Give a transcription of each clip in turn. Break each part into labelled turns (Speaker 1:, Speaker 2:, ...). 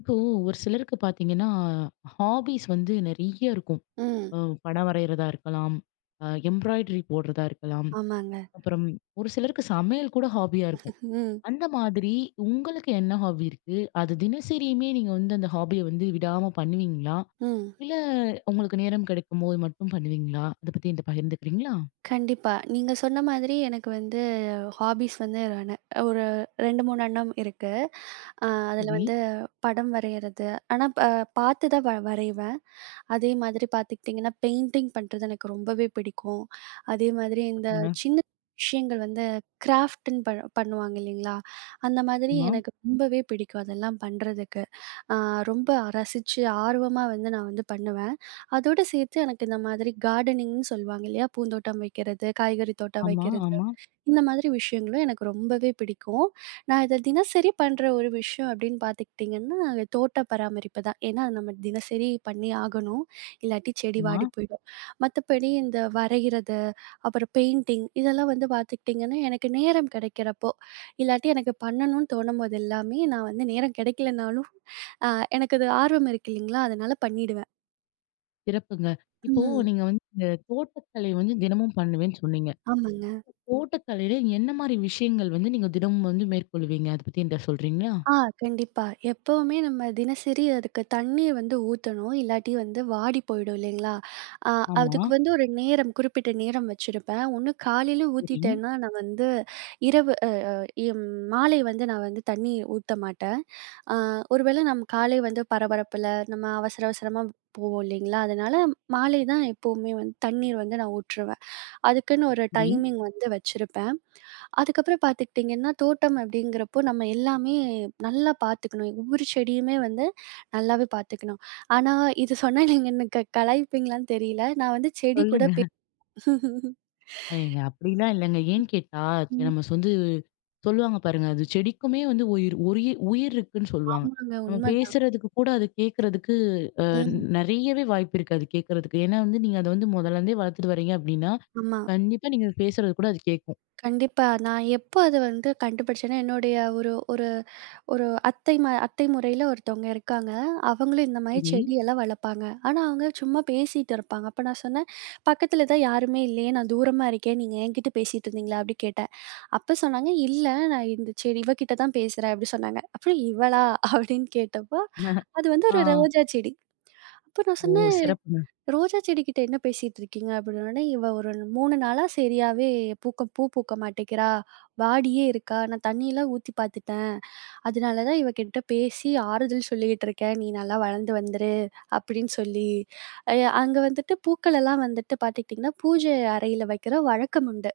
Speaker 1: இப்போ ஒரு சிலருக்கு பார்த்தீங்கன்னா, ஹாபிஸ் வந்து நெறைய இருக்கும்.
Speaker 2: ம்.
Speaker 1: அம் படம் வரையிறதா இருக்கலாம், அ எம்ப்ராய்டரி போடுறதா இருக்கலாம்,
Speaker 2: ஆமாங்க.
Speaker 1: அப்பறம் ஒரு சிலருக்கு சமையல் கூட ஹாபியா இருக்கும்.
Speaker 2: ம்.
Speaker 1: அந்த மாதிரி உங்களுக்கு என்ன ஹாபி இருக்கு? அது தினசரியுமே நீங்க வந்து அந்த ஹாபிய வந்து விடாம பண்ணுவீங்களா?
Speaker 2: ம்.
Speaker 1: இல்ல உங்களுக்கு நேரம் கிடைக்கும்போது மட்டும் பண்ணுவீங்களா? அதை பத்தி என்ட்ட பகிர்ந்துக்கிறீங்களா?
Speaker 2: கண்டிப்பா. நீங்க சொன்ன மாதிரி எனக்கு வந்து ஹாஃபிஸ் வந்து [unintelligible] ஒரு 2, 3 அண்ணம் இருக்கு. அ அதில
Speaker 1: சரி.
Speaker 2: வந்து படம் வரையிறது, ஆனா ப பார்த்து தான் வ வரைவேன். அதே மாதிரி பார்த்துக்கிட்டீங்கன்னா, பெயிண்டிங் பண்றது எனக்கு ரொம்பவே பிடிக்கும். அதே மாதிரி இந்த
Speaker 1: ஆமா.
Speaker 2: சின்ன விஷயங்கள் வந்து கிராஃப்ட்டுன்னு பண் பண்ணுவாங்க இல்லைங்களா? அந்த மாதிரி
Speaker 1: ஆமா.
Speaker 2: எனக்கு ரொம்பவே பிடிக்கும், அதெல்லாம் பண்றதுக்கு. அ ரொம்ப அ ரசிச்சு ஆர்வமா வந்து நான் வந்து பண்ணுவேன். அதோடு சேர்த்து எனக்கு இந்த மாதிரி கார்டனிங்னு சொல்லுவாங்க, இல்லையா? பூந்தோட்டம் வைக்கிறது, காய்கறி தோட்டம்
Speaker 1: ஆமா,
Speaker 2: வைக்கிறது,
Speaker 1: ஆமா.
Speaker 2: இந்த மாதிரி விஷயங்களும் எனக்கு ரொம்பவே பிடிக்கும். நான் இத தினசரி பண்ற ஒரு விஷயம் அப்படின்னு பார்த்துக்கிட்டீங்கன்னா, தோட்ட பராமரிப்பு தான். ஏன்னா அது நம்ம தினசரி பண்ணி ஆகணும். இல்லாட்டி செடி வாடி
Speaker 1: ஆமா.
Speaker 2: போயிடும். மத்தபடி இந்த வரையிறது, அப்பறம் பெயிண்டிங் இதெல்லாம் வந்து பார்த்துக்கிட்டீங்கன்னா, எனக்கு நேரம் கிடைக்கிறப்போ, இல்லாட்டி எனக்கு பண்ணணும்னு தோணும்போது எல்லாமே நான் வந்து நேரம் கிடைக்கலனாலும், அ எனக்கு அது ஆர்வம் இருக்கு இல்லைங்களா? அதனால பண்ணிடுவேன்.
Speaker 1: சிறப்புங்க! இப்போ,
Speaker 2: அ.
Speaker 1: நீங்க வந்து இந்த தோட்டக்கலை வந்து தினமும் பண்ணுவேன்னு சொன்னீங்க.
Speaker 2: ஆமாங்க.
Speaker 1: தோட்டக்கலைல என்ன மாரி விஷயங்கள் வந்து, நீங்க தினமும் வந்து மேற்கொள்வீங்க, அதை பத்தி என்ட்ட சொல்றீங்களா?
Speaker 2: ஆ கண்டிப்பா. எப்பவுமே நம்ம தினசரி அதுக்கு தண்ணீ வந்து ஊத்தணும், இல்லாட்டி வந்து வாடி போயிடும் இல்லைங்களா? அ
Speaker 1: ஆமா.
Speaker 2: அதுக்கு வந்து ஒரு நேரம், குறிப்பிட்ட நேரம் வச்சிருப்பேன். ஒன்னு காலையில
Speaker 1: சரிங்க.
Speaker 2: ஊத்திட்டேன்னா, நான் வந்து இரவு அ அ ம் மாலை வந்து நான் வந்து தண்ணி ஊத்த மாட்டேன். அ ஒருவேள நம் காலை வந்து பரபரப்புல, நம்ம அவசர, அவசரமாப் போவோம் இல்லைங்களா? அதனால, மாலை தான் எப்பவுமே வந்து தண்ணீர் வந்து நான் ஊற்றுவேன். அதுக்குன்னு ஒரு
Speaker 1: சரி.
Speaker 2: டைமிங் வந்து வச்சிருப்பேன். அதுக்கப்புறம் பார்த்துக்கிட்டிங்கன்னா, தோட்டம் அப்படிங்கிறப்போ, நம்ம எல்லாமே நல்லா பார்த்துக்கணும். ஒவ்வொரு செடியுமே வந்து, நல்லாவே பார்த்துக்கணும். ஆனா இது சொன்னா, நீங்க எனக்கு க கலாய்ப்பீங்களான்னு தெரியல. நான் வந்து செடி கூட பே..
Speaker 1: சொல்லுங்க. ஏங்க, அப்படில்லாம் இல்லங்க. ஏன் கேட்டா
Speaker 2: ம்.
Speaker 1: [unintelligible] வந்து, சொல்லுவாங்க பாருங்க. அது செடிக்குமே வந்து உயிர் உரிய உயிர் இருக்குன்னு சொல்லுவாங்க.
Speaker 2: ஆமாங்க!
Speaker 1: நம்ம
Speaker 2: உண்மைதான்.
Speaker 1: பேசுறதுக்கு கூட, அது கேட்கறதுக்கு, அ
Speaker 2: .ம்.
Speaker 1: நெறையவே வாய்ப்பு இருக்கு, அது கேட்கறதுக்கு. ஏன்னா வந்து, நீங்க அத வந்து முதல்லருந்தே வளர்த்துட்டு வரீங்க அப்படின்னா,
Speaker 2: ஆமா.
Speaker 1: கண்டிப்பா நீங்க அது பேசுறது கூட, அது கேட்கும்.
Speaker 2: கண்டிப்பா. நான் எப்போ அத வந்து, கண்டுபிடிச்சேன்னா, என்னுடைய ஒரு ஒரு ஒரு அத்தை ம அத்தை முறையில ஒருத்தவங்க இருக்காங்க. அவங்களும் இந்த மாரி
Speaker 1: சரி.
Speaker 2: செடியெல்லாம் வளர்ப்பாங்க. ஆனா, அவங்க சும்மா பேசீட்டுருப்பாங்க. அப்போ நான் சொன்னேன், "பக்கத்துல தான் யாருமே இல்லையே? நான் தூரமா இருக்கேன். நீங்க என்கிட்ட பேசீட்டிருந்தீங்களா?" அப்படி கேட்டேன். அப்போ சொன்னாங்க, "இல்ல நான் இந்த செடி இவ கிட்ட தான் பேசுறேன்," அப்படி சொன்னாங்க. அப்புறம் "இவளா?" அப்படின்னு கேட்டப்போ, அது வந்து ஒரு
Speaker 1: ஆ.
Speaker 2: ரோஜா செடி. அப்போ நான்
Speaker 1: ஓ!
Speaker 2: சொன்னேன்,
Speaker 1: சிறப்புங்க.
Speaker 2: "ரோஜா செடி கிட்ட என்ன பேசீட்ருக்கீங்க?" அப்படின்னோடனே, "இவ ஒரு 3 நாளா சரியாவே பூக்க பூ பூக்க மாட்டேக்கிறா. வாடியே இருக்கா. நான் தண்ணியெல்லாம் ஊத்தி பார்த்துட்டேன்.அதனால தான் இவ கிட்ட பேசி ஆறுதல் சொல்லிகிட்டுருக்கேன். நீ நல்லா வளர்ந்து வந்துரு", அப்படின்னு சொல்லி. அய, அங்க வந்துட்டு பூக்கள் எல்லாம் வந்துட்டு பார்த்துக்கிட்டிங்கன்னா, பூஜை அறையில வைக்கிற வழக்கம் உண்டு.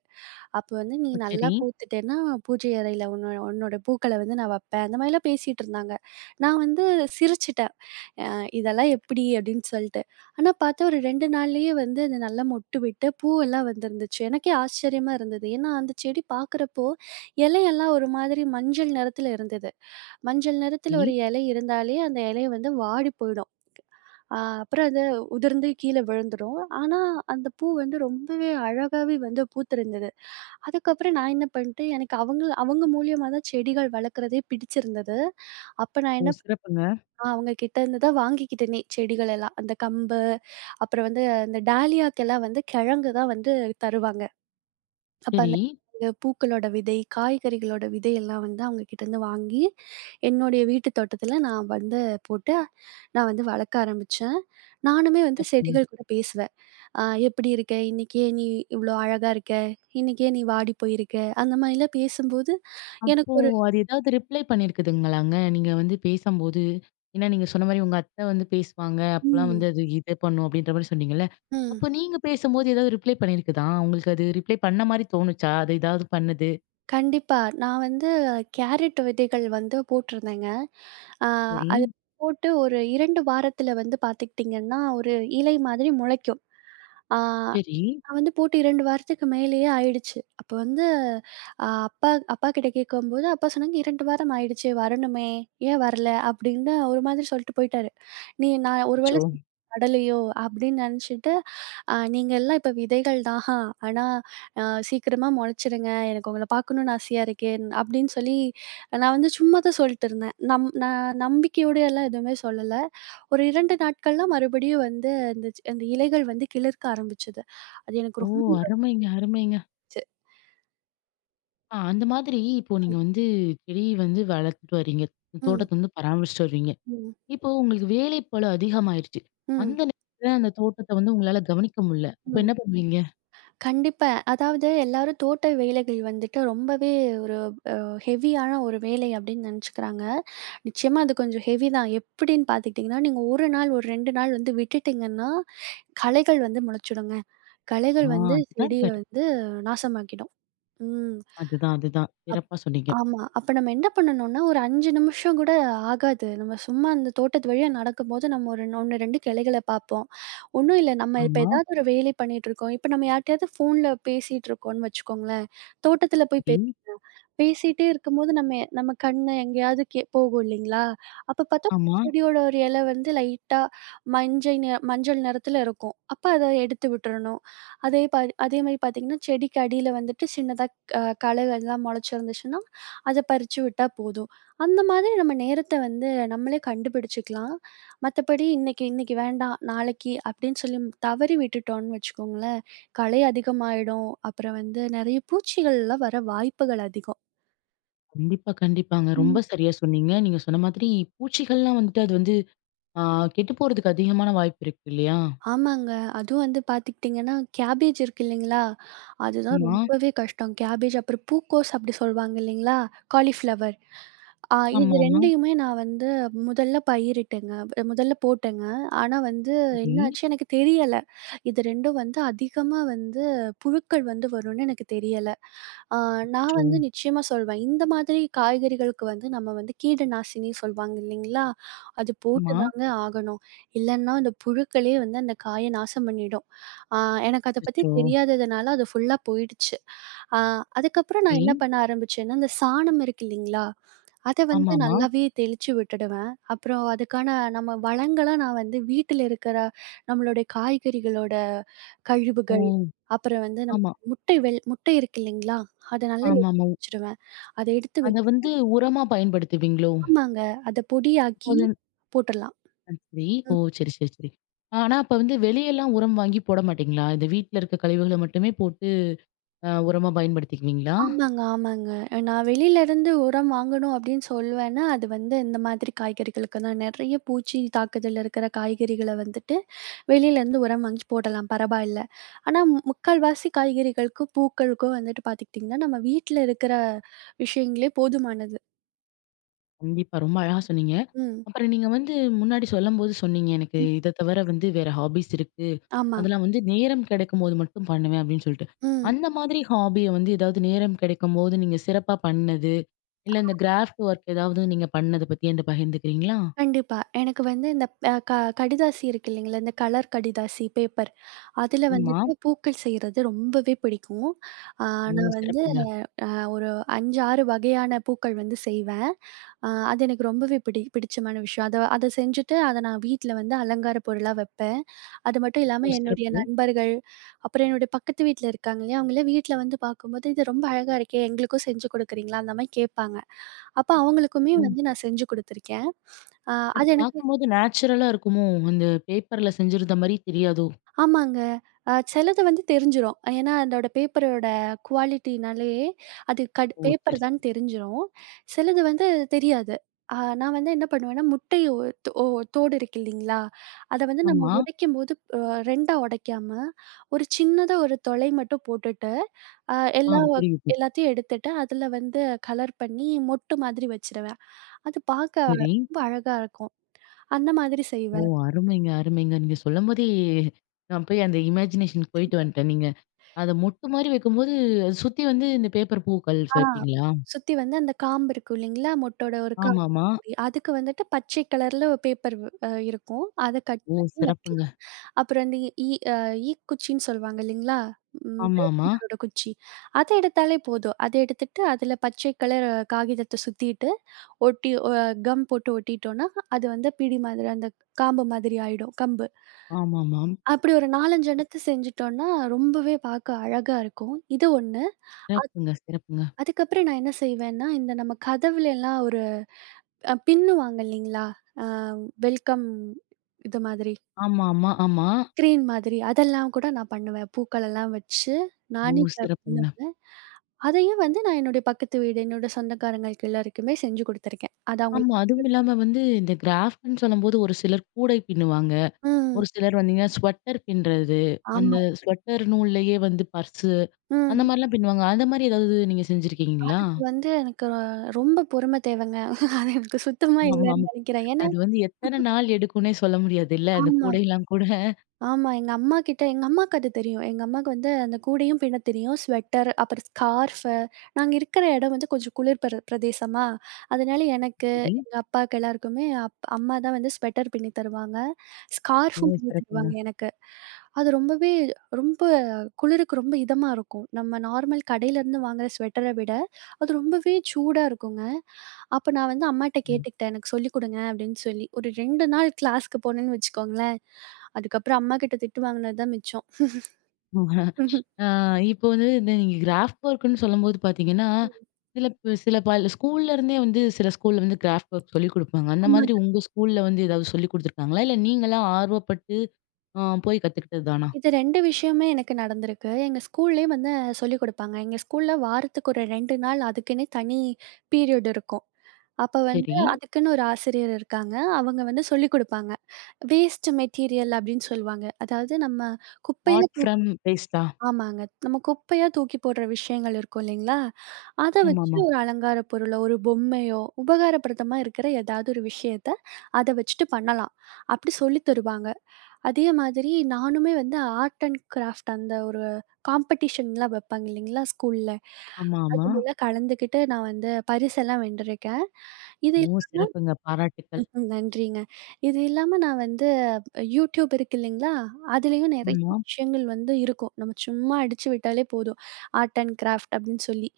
Speaker 2: அப்போ வந்து, "நீ
Speaker 1: ஓ!
Speaker 2: நல்லா
Speaker 1: ச்சரி.
Speaker 2: பூத்துட்டேன்னா, பூஜை அறையில உன்னோ உன்னோட பூக்கள வந்து நான் வப்பேன்". அந்த மாரிலாம் பேசிட்டிருந்தாங்க. நான் வந்து, சிரிச்சுட்டேன். "அ இதெல்லாம் எப்படி?" அப்படின்னு சொல்லிட்டு. ஆனா பார்த்தா, ஒரு 2 நாள்லயே வந்து அது நல்லா மொட்டு விட்டு, பூவெல்லாம் வந்திருந்துச்சு. எனக்கே ஆச்சரியமா இருந்தது! ஏன்னா அந்த செடி பார்க்குறப்போ, இலையெல்லாம் ஒரு மாதிரி மஞ்சள் நிறத்துல இருந்தது. மஞ்சள் நிறத்துல ஒரு
Speaker 1: ரி.
Speaker 2: இலை இருந்தாலே, அந்த இலை வந்து வாடி போயிடும். அ அப்புறம் அது, உதிர்ந்து கீழ விழுந்துரும். ஆனா, அந்த பூ வந்து ரொம்பவே அழகாவே வந்து பூத்திருந்தது. அதுக்கப்புறம் நான் என்ன பண்ணிட்டேன், எனக்கு அவங்கள அவங்க மூலியமா தான் செடிகள் வளர்க்குறதே பிடிச்சிருந்தது. அப்போ நான்
Speaker 1: ஓ!
Speaker 2: என்னப்
Speaker 1: சிறப்புங்க.
Speaker 2: அ அவங்க கிட்டேருந்துதான் வாங்கிக்கிட்டேனே, செடிகளெல்லாம். அந்த கம்பு, அப்புறம் வந்து அந்த டாலியாக்கெல்லாம் வந்து கிழங்கு தான் வந்து, தருவாங்க. அப்ப
Speaker 1: சரி.
Speaker 2: அந்த [unintelligible] பூக்களோட விதை, காய்கறிகளோட விதையெல்லாம் வந்து அவங்க கிட்டருந்து வாங்கி, என்னுடைய வீட்டுத் தோட்டத்துல நான் வந்து போட்டு, நான் வந்து வளர்க்க ஆரம்பிச்சேன். நானுமே வந்து
Speaker 1: [unintelligible]
Speaker 2: செடிகள் கூட பேசுவேன். "அ எப்படி இருக்க? இன்னைக்கு ஏன் நீ இவ்ளோ அழகா இருக்க? இன்னைக்கு ஏன் நீ வாடி போயிருக்க?" அந்த மாதிரிலாம், பேசும்போது எனக்கு
Speaker 1: அப்போ,
Speaker 2: ஒரு
Speaker 1: அது ஏதாவது ரிப்ளை பண்ணியிருக்குதுங்களாங்க, நீங்க வந்து பேசம்போது? ஏன்னா நீங்க சொன்ன மாரி, உங்க அத்த வந்து பேசுவாங்க. அப்போல்லாம்
Speaker 2: ம்.
Speaker 1: வந்து, அது இத பண்ணும் அப்படின்ற மாரி சொன்னீங்கல்ல?
Speaker 2: ம்.
Speaker 1: அப்போ நீங்க பேசும்போது ஏதாவது ரிப்ளை பண்ணியிருக்குதா? உங்களுக்கு அது ரிப்ளை பண்ண மாரி தோணுச்சா? அது எதாவது பண்ணுது.
Speaker 2: கண்டிப்பா. நான் வந்து கேரட் விதைகள் வந்து போட்டிருந்தேங்க. அ அது
Speaker 1: சரி.
Speaker 2: போட்டு, ஒரு 2 வாரத்துல வந்து பார்த்துக்கிட்டிங்கன்னா, ஒரு இலை மாதிரி முளைக்கும். அ,
Speaker 1: சரி.
Speaker 2: நான் வந்து போட்டு 2 வாரத்துக்கு மேலயே ஆயிடுச்சு. அப்ப வந்து "அ அப்பா அப்பா கிட்ட கேட்கும்போது, அப்பா சொன்னாங்க 2 வாரம் ஆயிடுச்சே! வரணுமே! ஏன் வரல?" அப்படின்னு ஒரு மாதிரி சொல்லிட்டு போய்ட்டாரு. "நீ நான் ஒரு
Speaker 1: அச்சோ!
Speaker 2: வேளை [unintelligible] நடலையோ?" அப்படின்னு நினைச்சிட்டு, அ "நீங்கள்லாம் இப்போ விதைகள் தான் ஹா. ஆனா, அ சீக்கிரமா முளைச்சிடுங்க. எனக்கு உங்கள பார்க்கணும்னு ஆசையா இருக்கேன்", அப்படின்னு சொல்லி, நான் வந்து சும்மா தான் சொல்ட்டுருந்தேன். நம் நான் நம்பிக்கையோடயெல்லாம் எதுவுமே சொல்லல. ஒரு 2 நாட்கள்லாம் மறுபடியும் வந்து, அந்த சி அந்த இலைகள் வந்து, "கிளுர்க்க" ஆரம்பிச்சது. அது
Speaker 1: ஓ!
Speaker 2: எனக்கு ரொம்ப
Speaker 1: அருமைங்க! அருமைங்க!
Speaker 2: ச்சு.
Speaker 1: ஆ அந்த மாதிரி இப்போ நீங்க வந்து செடி வந்து வளத்துட்டு வரீங்க.
Speaker 2: ம்.
Speaker 1: தோட்டத்த வந்து பராமரிச்சிட்டு வருரீங்க.
Speaker 2: ம்.
Speaker 1: இப்போ உங்களுக்கு வேலை பழு அதிகமாயிருச்சு.
Speaker 2: ம்.
Speaker 1: அந்த நேரத்தில அந்த தோட்டத்த வந்து உங்களால கவனிக்க முடியல. அப்ப
Speaker 2: ம்.
Speaker 1: என்ன பண்ணுவீங்க?
Speaker 2: கண்டிப்பா. அதாவது எல்லாரும் தோட்ட வேலைகள் வந்துட்டு ரொம்பவே ஒரு அ ஹெவியான ஒரு வேலை அப்பிடின்னு நினைச்சுக்கிறாங்க. நிச்சயமா அது கொஞ்சம் ஹெவி தான். எப்பிடின்னு பார்த்துக்கிட்டிங்கன்னா? நீங்க 1 நாள், ஒரு 2 நாள் வந்து விட்டுட்டிங்கன்னா, களைகள் வந்து முளைச்சிடுங்க.
Speaker 1: ஓ!
Speaker 2: களைகள் வந்து
Speaker 1: அதுதான்
Speaker 2: செடிய
Speaker 1: சரி.
Speaker 2: வந்து நாசமாக்கிடும். ம்.
Speaker 1: அதுதான், அதுதான்.
Speaker 2: அப்
Speaker 1: சிறப்பா சொன்னீங்க.
Speaker 2: ஆமா. அப்ப நம்ம என்ன பண்ணணும்னா? ஒரு 5 நிமிஷம் கூட ஆகாது, நம்ம சும்மா அந்த தோட்டத்து வழியா நடக்கும்போது, நம்ம ஒரு 1, 2 கிளைகள பார்ப்போம். ஒன்னும் இல்ல, நம்ம இப்ப
Speaker 1: ஆமா.
Speaker 2: எதாவது ஒரு வேலை பண்ணிட்டு இருக்கோம், இப்ப நம்ம யார்ட்டயாவது ஃபோன்ல பேசிட்டுருக்கோன்னு வச்சுக்கோங்களேன், தோட்டத்தில போய் பேசுவோம்.
Speaker 1: சரி.
Speaker 2: பேசிட்டே இருக்கும்போது, நம்மெ நம்ம கண்ணு எங்கேயாவது கே போகும் இல்லேங்களா! அப்ப பார்த்தா
Speaker 1: ஆமா.
Speaker 2: செடியோட ஒரு இல வந்து லைட்டா மஞ்சை நி மஞ்சள் நெறத்தில இருக்கும். அப்ப அத எடுத்து விட்றணும். அதே பாதி அதேமாதிரி பார்த்தீங்கன்னா, செடிக்கு அடியில வந்துட்டு சின்னதா க களைகள்லாம் முளச்சிருந்துச்சுன்னா, அத பறிச்சு விட்டா போதும். அந்த மாதிரி நம்ம நேரத்த வந்து நம்மளே கண்டுபிடிச்சுக்கலாம். மத்தபடி இன்னைக்கி இன்னைக்கி வேண்டாம். நாளைக்கி அப்பிடின்னு மு சொல்லி தவறி விட்டுட்டோன்னு வச்சுக்கோங்களேன், களை அதிகமாயிடும். அப்புறம் வந்து நிறைய பூச்சிகள்லாம் வர வாய்ப்புகள் அதிகம்.
Speaker 1: கண்டிப்பா, கண்டிப்பாங்க. ரொம்ப
Speaker 2: ம்.
Speaker 1: சரியா சொன்னீங்க. நீங்க சொன்ன மாதிரி பூச்சிகள்லாம் வந்துட்டு, அது வந்து அ கெட்டு போறதுக்கு அதிகமான வாய்ப்பு இருக்கு இல்லியா?
Speaker 2: ஆமாங்க. அதுவும் வந்து பார்த்துக்கிட்டீங்கன்னா, கேபேஜ் இருக்கு இல்லிங்களா? அதுதான்
Speaker 1: ஆமா.
Speaker 2: ரொம்பவே கஷ்டம். கேபேஜ் அப்புறம் பூக்கோஸ் அப்பிடி சொல்வாங்க இல்லேங்களா? காலிஃப்ளவர் அ இது
Speaker 1: ஆமாமா.
Speaker 2: 2யுமே நான் வந்து முதல்ல பயிரிட்டேங்க, அ முதல்ல போட்டேங்க. ஆனா, வந்து
Speaker 1: சரி.
Speaker 2: என்னாச்சு எனக்கு தெரியல. இது 2ம் வந்து அதிகமா வந்து, புழுக்கள் வந்து வருன்னு எனக்கு தெரியல. அ நான்
Speaker 1: அச்சோ!
Speaker 2: வந்து நிச்சயமா சொல்வேன். இந்த மாதிரி காய்கறிகளுக்கு வந்து நம்ம வந்து கீடு நாசினி சொல்வாங்க இல்லேங்களா! அது
Speaker 1: ஆமா.
Speaker 2: போட்டுதாங்க ஆகணும். இல்லன்னா, அந்த புழுக்களே வந்து அந்த காயை நாசம் பண்ணிடும். அ எனக்கு அத பத்தி
Speaker 1: அச்சோ!
Speaker 2: தெரியாததுனால அது ஃபுல்லா போயிடுச்சு. அ அதுக்கப்பறம் நான் என்ன
Speaker 1: சரி.
Speaker 2: பண்ண ஆரம்பிச்சேன்னா, இந்த சாணம் இருக்கு இல்லிங்களா? அத வந்து
Speaker 1: ஆமாமா.
Speaker 2: நல்லாவே தெளிச்சு விட்டுடுவேன். அப்புறம் அதுக்கான நம்ம வளங்கள நான் வந்து வீட்டுல இருக்கிற, நம்மளுடைய காய்கறிகளோட
Speaker 1: ஓ!
Speaker 2: கழிவுகள், அப்புறம் வந்து, நம்
Speaker 1: ஆமா.
Speaker 2: முட்டை வெள் முட்டை இருக்கு இல்லிங்களா! அத நல்லா [unintelligible]
Speaker 1: ஆமாமா, உ
Speaker 2: வச்சுடுவேன். அதை எடுத்து
Speaker 1: அத வந்து
Speaker 2: வச்சு
Speaker 1: உரமா பயன்படுத்துவீங்களோ!
Speaker 2: ஆமாங்க, அத பொடியாக்கி
Speaker 1: போதுன்
Speaker 2: போட்றலாம்.
Speaker 1: அ சரி. ஓ
Speaker 2: ம்.
Speaker 1: !சரி, சரி, சரி. ஆனா அப்ப வந்து வெளியலாம் உரம் வாங்கி போட மாட்டீங்களா? இந்த வீட்ல இருக்கிற கழிவுகள மட்டுமே போட்டு அ உரமாக பயன்படுத்திக்குவீங்களா?
Speaker 2: ஆமாங்க, ஆமாங்க. அ நான் வெளில இருந்து உரம் வாங்கணும் அப்பிடின்னு சொல்வேன்னா, அது வந்து இந்த மாதிரி காய்கறிகளுக்குதான். நிறைய பூச்சியின் தாக்குதல்ல இருக்கிற காய்கறிகள வந்துட்டு, வெளியிலேருந்து உரம் வாங்கி போடலாம், பரவாயில்ல. ஆனா மு முக்கால்வாசி காய்கறிகளுக்கும், பூக்களுக்கும் வந்துட்டு பார்த்துக்கிட்டீங்கன்னா, நம்ம வீட்ல இருக்கிற விஷயங்களே போதுமானது.
Speaker 1: கண்டிப்பா. ரொம்ப அழகா சொன்னீங்க.
Speaker 2: ம்.
Speaker 1: அப்புறம் நீங்க வந்து முன்னாடி சொல்லும்போது சொன்னீங்க, எனக்கு
Speaker 2: ம்.
Speaker 1: இதை தவிர வந்து வேற ஹாஃபிஸ் இருக்கு.
Speaker 2: ஆமா.
Speaker 1: அதெல்லாம் வந்து நேரம் கிடைக்கும்போது மட்டும் பண்ணுவேன், அப்பிடின்னு சொல்ட்டு.
Speaker 2: ம்.
Speaker 1: அந்த மாதிரி ஹாஃபிய வந்து எதாவது நேரம் கிடைக்கும்போது நீங்க சிறப்பா பண்ணது, இல்ல இந்த கிராஃப்ட் ஒர்க் எதாவது நீங்க பண்ணது பத்தி என்ட்ட பகிர்ந்துக்கிறீங்களா?
Speaker 2: கண்டிப்பா. எனக்கு வந்து இந்த ப் அ க கடிதாசி இருக்கு இல்லேங்களா? இந்த கலர் கடிதாசி பேப்பர். அதுல
Speaker 1: ஆமா.
Speaker 2: வந்துட்டு பூக்கள் செய்றது ரொம்பவே பிடிக்கும். அ
Speaker 1: ம்.
Speaker 2: நான் வந்து
Speaker 1: சிறப்புங்க.
Speaker 2: அ ஒரு 5, 6 வகையான பூக்கள் வந்து செய்வேன். அ அது எனக்கு ரொம்பவே பிடி பிடிச்சமான விஷயம். அத அத செஞ்சுட்டு அத நான் வீட்ல வந்து அலங்கார பொருளா வப்பேன். அது மட்டும்
Speaker 1: ஓ!
Speaker 2: இல்லாம என்னுடைய
Speaker 1: சிறப்பு.
Speaker 2: நண்பர்கள், அப்புறம் என்னுடைய பக்கத்து வீட்ல இருக்காங்க இல்லயா? அவுங்கலாம் வீட்ல வந்து பார்க்கும்போது, "இது ரொம்ப அழகா இருக்கே! எங்களுக்கும் செஞ்சு கொடுக்குறீங்களா?" அந்தமாரி கேட்பாங்க. அப்ப அவுங்களுக்குமே
Speaker 1: ம்.
Speaker 2: வந்து நான் செஞ்சு கொடுத்துருக்கேன். அ
Speaker 1: அது
Speaker 2: அது எனக்கு,
Speaker 1: பார்க்கும்போது நேச்சுரலா இருக்குமோ! அந்த பேப்பர்ல செஞ்சிருந்தமாரி தெரியாதோ!
Speaker 2: ஆமாங்க. அ சிலது வந்து தெரிஞ்சிரும். ஏன்னா, அதோட பேப்பரோட குவாலிட்டினாலே, அது கடு
Speaker 1: ஓ! சருஸ்
Speaker 2: பேப்பர்தான்னு தெரிஞ்சிரும். சிலது வந்து தெரியாது. அ நான் வந்து என்ன பண்ணுவேன்னா, முட்டை ஓ தோ ஓடு இருக்கு இல்லீங்களா? அத வந்து நம்ம
Speaker 1: ஆமா.
Speaker 2: உடைக்கும்போது, அ 2 உடைக்காம, ஒரு சின்னதா ஒரு துளை மட்டும் போட்டுட்டு, அ
Speaker 1: ஆ.
Speaker 2: எல்லாவ்
Speaker 1: புரியுது.
Speaker 2: எல்லாத்தையும் எடுத்துட்டு, அதுல வந்து கலர் பண்ணி மொட்டு மாதிரி வச்சுருவேன். அது பார்க்க அழ
Speaker 1: சரி.
Speaker 2: ரொம்ப அழகா இருக்கும். அந்த மாதிரி
Speaker 1: ஓ!
Speaker 2: செய்வேன்.
Speaker 1: அருமைங்க அருமைங்க. நீங்க சொல்லம்போதே, நான் போய் அந்த இமேஜினேஷனுக்கு போயிட்டு வந்துட்டேணுங்க. நீங்க அத மொட்டுமாரி வைக்கும்போது, அது சுத்தி வந்து இந்த பேப்பர் பூக்கள்ஸ்
Speaker 2: ஆ
Speaker 1: வைப்பீங்களா?
Speaker 2: சுத்தி வந்து அந்த காம்பு இருக்கும் இல்லேங்களா? மொட்டோட ஒரு காம்பு
Speaker 1: ஆமாமா.
Speaker 2: [unintelligible] அதுக்கு வந்துட்டு, பச்சை கலர்ல ஒரு பேப்பர் வ் அ இருக்கும். அத கட்
Speaker 1: ஓ!
Speaker 2: பண்ணி வைக்கலாம்.
Speaker 1: சிறப்புங்க.
Speaker 2: அப்பறம் இந்த ஈ ஈ அ ஈக்குச்சின்னு சொல்லுவாங்க இல்லேங்களா?
Speaker 1: ஆமாமா.
Speaker 2: விளக்கமாரோட குச்சி. அத எடுத்தாலே போதும். அத எடுத்துட்டு அதில பச்சை கலர் காகிதத்த சுத்திட்டு, ஒட்டி ஒ கம் போட்டு ஒட்டிட்டோன்னா, அது வந்து பிடி மாதிரி அந்த காம்பு மாதிரி ஆயிடும், கம்பு.
Speaker 1: ஆமாமா.
Speaker 2: அப்பிடி ஒரு 4,5 எண்ணத்த செஞ்சுட்டோன்னா, ரொம்பவே பாக்க அழகா இருக்கும், இது ஒண்ணு. அ
Speaker 1: சிறப்புங்க சிறப்புங்க.
Speaker 2: அதுக்கப்புறம் நான் என்ன செய்வேன்னா, இந்த நம்ம கதவுலேல்லாம் ஒரு அ பின்னுவாங்க இல்லேங்களா? அ வெல்கம், இது மாதிரி.
Speaker 1: ஆமா, ஆமா, ஆமா.
Speaker 2: ஸ்கிரீன் மாதிரி. அதெல்லாம் கூட நான் பண்ணுவேன். பூக்களெல்லாம் வச்சு,
Speaker 1: ஓ!
Speaker 2: நானே
Speaker 1: சிறப்புங்க.
Speaker 2: [unintelligible] அதையும் வந்து நான் என்னோட பக்கத்து வீடு, என்னோட சொந்தக்காரங்களுக்கு எல்லாருக்குமே செஞ்சு குடுத்துருக்கேன். அது
Speaker 1: ஆமா.
Speaker 2: அவுங்களுக்கு
Speaker 1: அதுவும் இல்லாம
Speaker 2: [unintelligible]
Speaker 1: வந்து இந்த கிராஃப்ட்ன்னு சொல்லும்போது, ஒரு சிலர் கூடை பின்னுவாங்க.
Speaker 2: ம்.
Speaker 1: ஒரு சிலர் பாத்தீங்கன்னா ஸ்வெட்டர் பின்றது, அந்த
Speaker 2: ஆமா.
Speaker 1: ஸ்வெட்டர் நூல்லயே வந்து பர்சு, அந்த
Speaker 2: ம்.
Speaker 1: மாதிரிலாம் பின்னுவாங்க. அந்த மாதிரி எதாவது நீங்க செஞ்சுருக்கீங்களா?
Speaker 2: அதுக்கு வந்து எனக்கு அ ரொம்ப பொறுமை தேவங்க. அது எனக்கு சுத்தமா
Speaker 1: ஆமா,
Speaker 2: இல்லேன்னு
Speaker 1: ஆமா.
Speaker 2: நினைக்கிறேன். ஏன்னா
Speaker 1: அது வந்து எத்தனை நாள் எடுக்குன்னே சொல்ல முடியாதுல்ல. அந்த
Speaker 2: ஆமா.
Speaker 1: கூடையிலாம் கூட.
Speaker 2: ஆமா. எங்க அம்மாகிட்ட எங்க அம்மாக்கு அது தெரியும். எங்க அம்மாவுக்கு வந்து, அந்த கூடையும் பின்ன தெரியும். ஸ்வெட்டர், அப்பறம் ஸ்கார்ஃபு, நாங்க இருக்கிற இடம் வந்து கொஞ்சம் குளிர் பெர பிரதேசமா! அதனால எனக்கு,
Speaker 1: சரி.
Speaker 2: எங்க அப்பாக்கு எல்லாருக்குமே அப் அம்மாதான் வந்து ஸ்வெட்டர் பின்னி தருவாங்க. ஸ்கார்ஃபும்
Speaker 1: ஓ!
Speaker 2: பின்னி
Speaker 1: சிறப்புங்க.
Speaker 2: தருவாங்க எனக்கு. அது ரொம்பவே ரொம்ப குளிருக்கு ரொம்ப இதமா இருக்கும். நம்ம நார்மல் கடையிலருந்து வாங்குற ஸ்வெட்டர விட, அது ரொம்பவே சூடா இருக்குங்க. அப்ப நான் வந்து அம்மாகிட்ட
Speaker 1: ம்.
Speaker 2: கேட்டுக்கிட்டேன், "எனக்கு சொல்லி கொடுங்க" அப்பிடின்னு சொல்லி. ஒரு 2 நாள் கிளாஸ்க்கு போனேன்னு வச்சுக்கோங்களேன், அதுக்கு அப்பறம் அம்மாக்கிட்ட திட்டு வாங்கினதான் மிச்சம்.
Speaker 1: ஆ இப்போ வந்து இந்த நீங்க கிராஃப்ட் ஒர்க்குன்னு சொல்லும்போது பார்த்தீங்கன்னா,
Speaker 2: ம்.
Speaker 1: சில ப் சில பல ஸ்கூல்லேருந்தே வந்து சில ஸ்கூல்ல வந்து கிராஃப்ட் ஒர்க் சொல்லிக் குடுப்பாங்க. அந்த மாதிரி
Speaker 2: ஆமாங்க.
Speaker 1: உங்க ஸ்கூல்ல வந்து எதாவது சொல்லி குடுத்துருக்காங்களா? இல்ல நீங்களா ஆர்வப்பட்டு ஆ போய் கத்துக்கிட்டது தானா?
Speaker 2: இது 2 விஷயமுமே எனக்கு நடந்திருக்கு. எங்க ஸ்கூல்லேயும் வந்து அ சொல்லிக் குடுப்பாங்க. எங்க ஸ்கூல்ல வாரத்துக்கு ஒரு 2 நாள் அதுக்குன்னே தனி பீரியட் இருக்கும். அப்ப வந்து
Speaker 1: சரி.
Speaker 2: அதுக்குன்னு ஒரு ஆசிரியர் இருக்காங்க. அவங்க வந்து சொல்லிக் குடுப்பாங்க. வேஸ்ட்டு மெட்டீரியல் அப்பிடின்னு சொல்வாங்க. அதாவது, நம்ம குப்பையில
Speaker 1: ஆர்ட் ஃப்ரம் வேஸ்ட்டா?
Speaker 2: தூக் ஆமாங்க. நம்ம குப்பையா தூக்கிப் போட்ற விஷயங்கள் இருக்கும் இல்லீங்களா? அத வச்சு
Speaker 1: ஆமாமா.
Speaker 2: ஒரு அலங்கார பொருளோ, ஒரு பொம்மையோ, உபயோக படுத்திற மாரி இருக்கிற ஏதாவது ஒரு விஷயத்த, அத வச்சுட்டு பண்ணலாம். அப்பிடி சொல்லி தருவாங்க. அதே மாதிரி நானுமே வந்து ஆர்ட் அண்ட் கிராஃப்ட், அந்த ஒரு காம்படீஷன்லாம் வைப்பாங்க இல்லீங்களா? ஸ்கூல்ல.
Speaker 1: ஆமா, ஆமா.
Speaker 2: அதுலலாம் கலந்துக்கிட்டு, நான் வந்து பரிசெல்லாம் வென்றிருக்கேன். இது
Speaker 1: ஓ!
Speaker 2: இல்லாம
Speaker 1: சிறப்புங்க. பாராட்டுக்கள்.
Speaker 2: ம். ம். நன்றிங்க. இது இல்லாம நான் வந்து யூடியூப் இருக்கு இல்லீங்களா? அதிலேயும் நிறைய
Speaker 1: ஆமா.
Speaker 2: விஷயங்கள் வந்து இருக்கும். நம்ம சும்மா அடிச்சு விட்டாலே போதும். ஆர்ட் அண்ட் கிராஃப்ட் அப்பிடின்னு சொல்லி.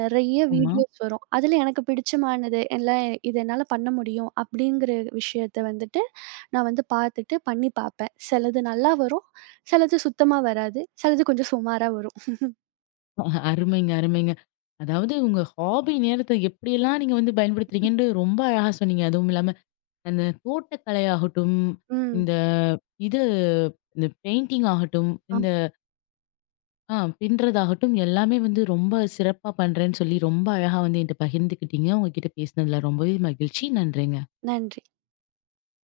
Speaker 2: நிறைய
Speaker 1: ஆமா.
Speaker 2: வீடியோஸ் வரும். அதில எனக்கு பிடிச்சமானது எல்லாம், இது என்னால பண்ண முடியும் அப்பிடிங்கிற விஷயத்த வந்துட்டு, நான் வந்து பார்த்துட்டு பண்ணி பாப்பேன். சிலது நல்லா வரும், சிலது சுத்தமா வராது, சிலது கொஞ்சம் சுமாரா வரும்.
Speaker 1: ஓ! அருமைங்க, அருமைங்க. அதாவது உங்க ஹாஃபி நேரத்த எப்படியெல்லாம் நீங்க வந்து பயன்படுத்துறீங்கன்று ரொம்ப அழகா சொன்னீங்க. அதுவும் இல்லாம, அந்த தோட்டக்கலை ஆகட்டும்,
Speaker 2: ம்.
Speaker 1: இந்த இது இந்த பெயிண்டிங் ஆகட்டும்
Speaker 2: ஆமா.
Speaker 1: இந்த ஆ பின்னறதாகட்டும், எல்லாமே வந்து ரொம்ப சிறப்பா பண்ணுறேன்னு சொல்லி, ரொம்ப அழகா வந்து என்ட்ட பகிர்ந்துக்கிட்டீங்க. உங்கக்கிட்ட பேசினதில ரொம்பவே மகிழ்ச்சி. நன்றிங்க.
Speaker 2: நன்றி.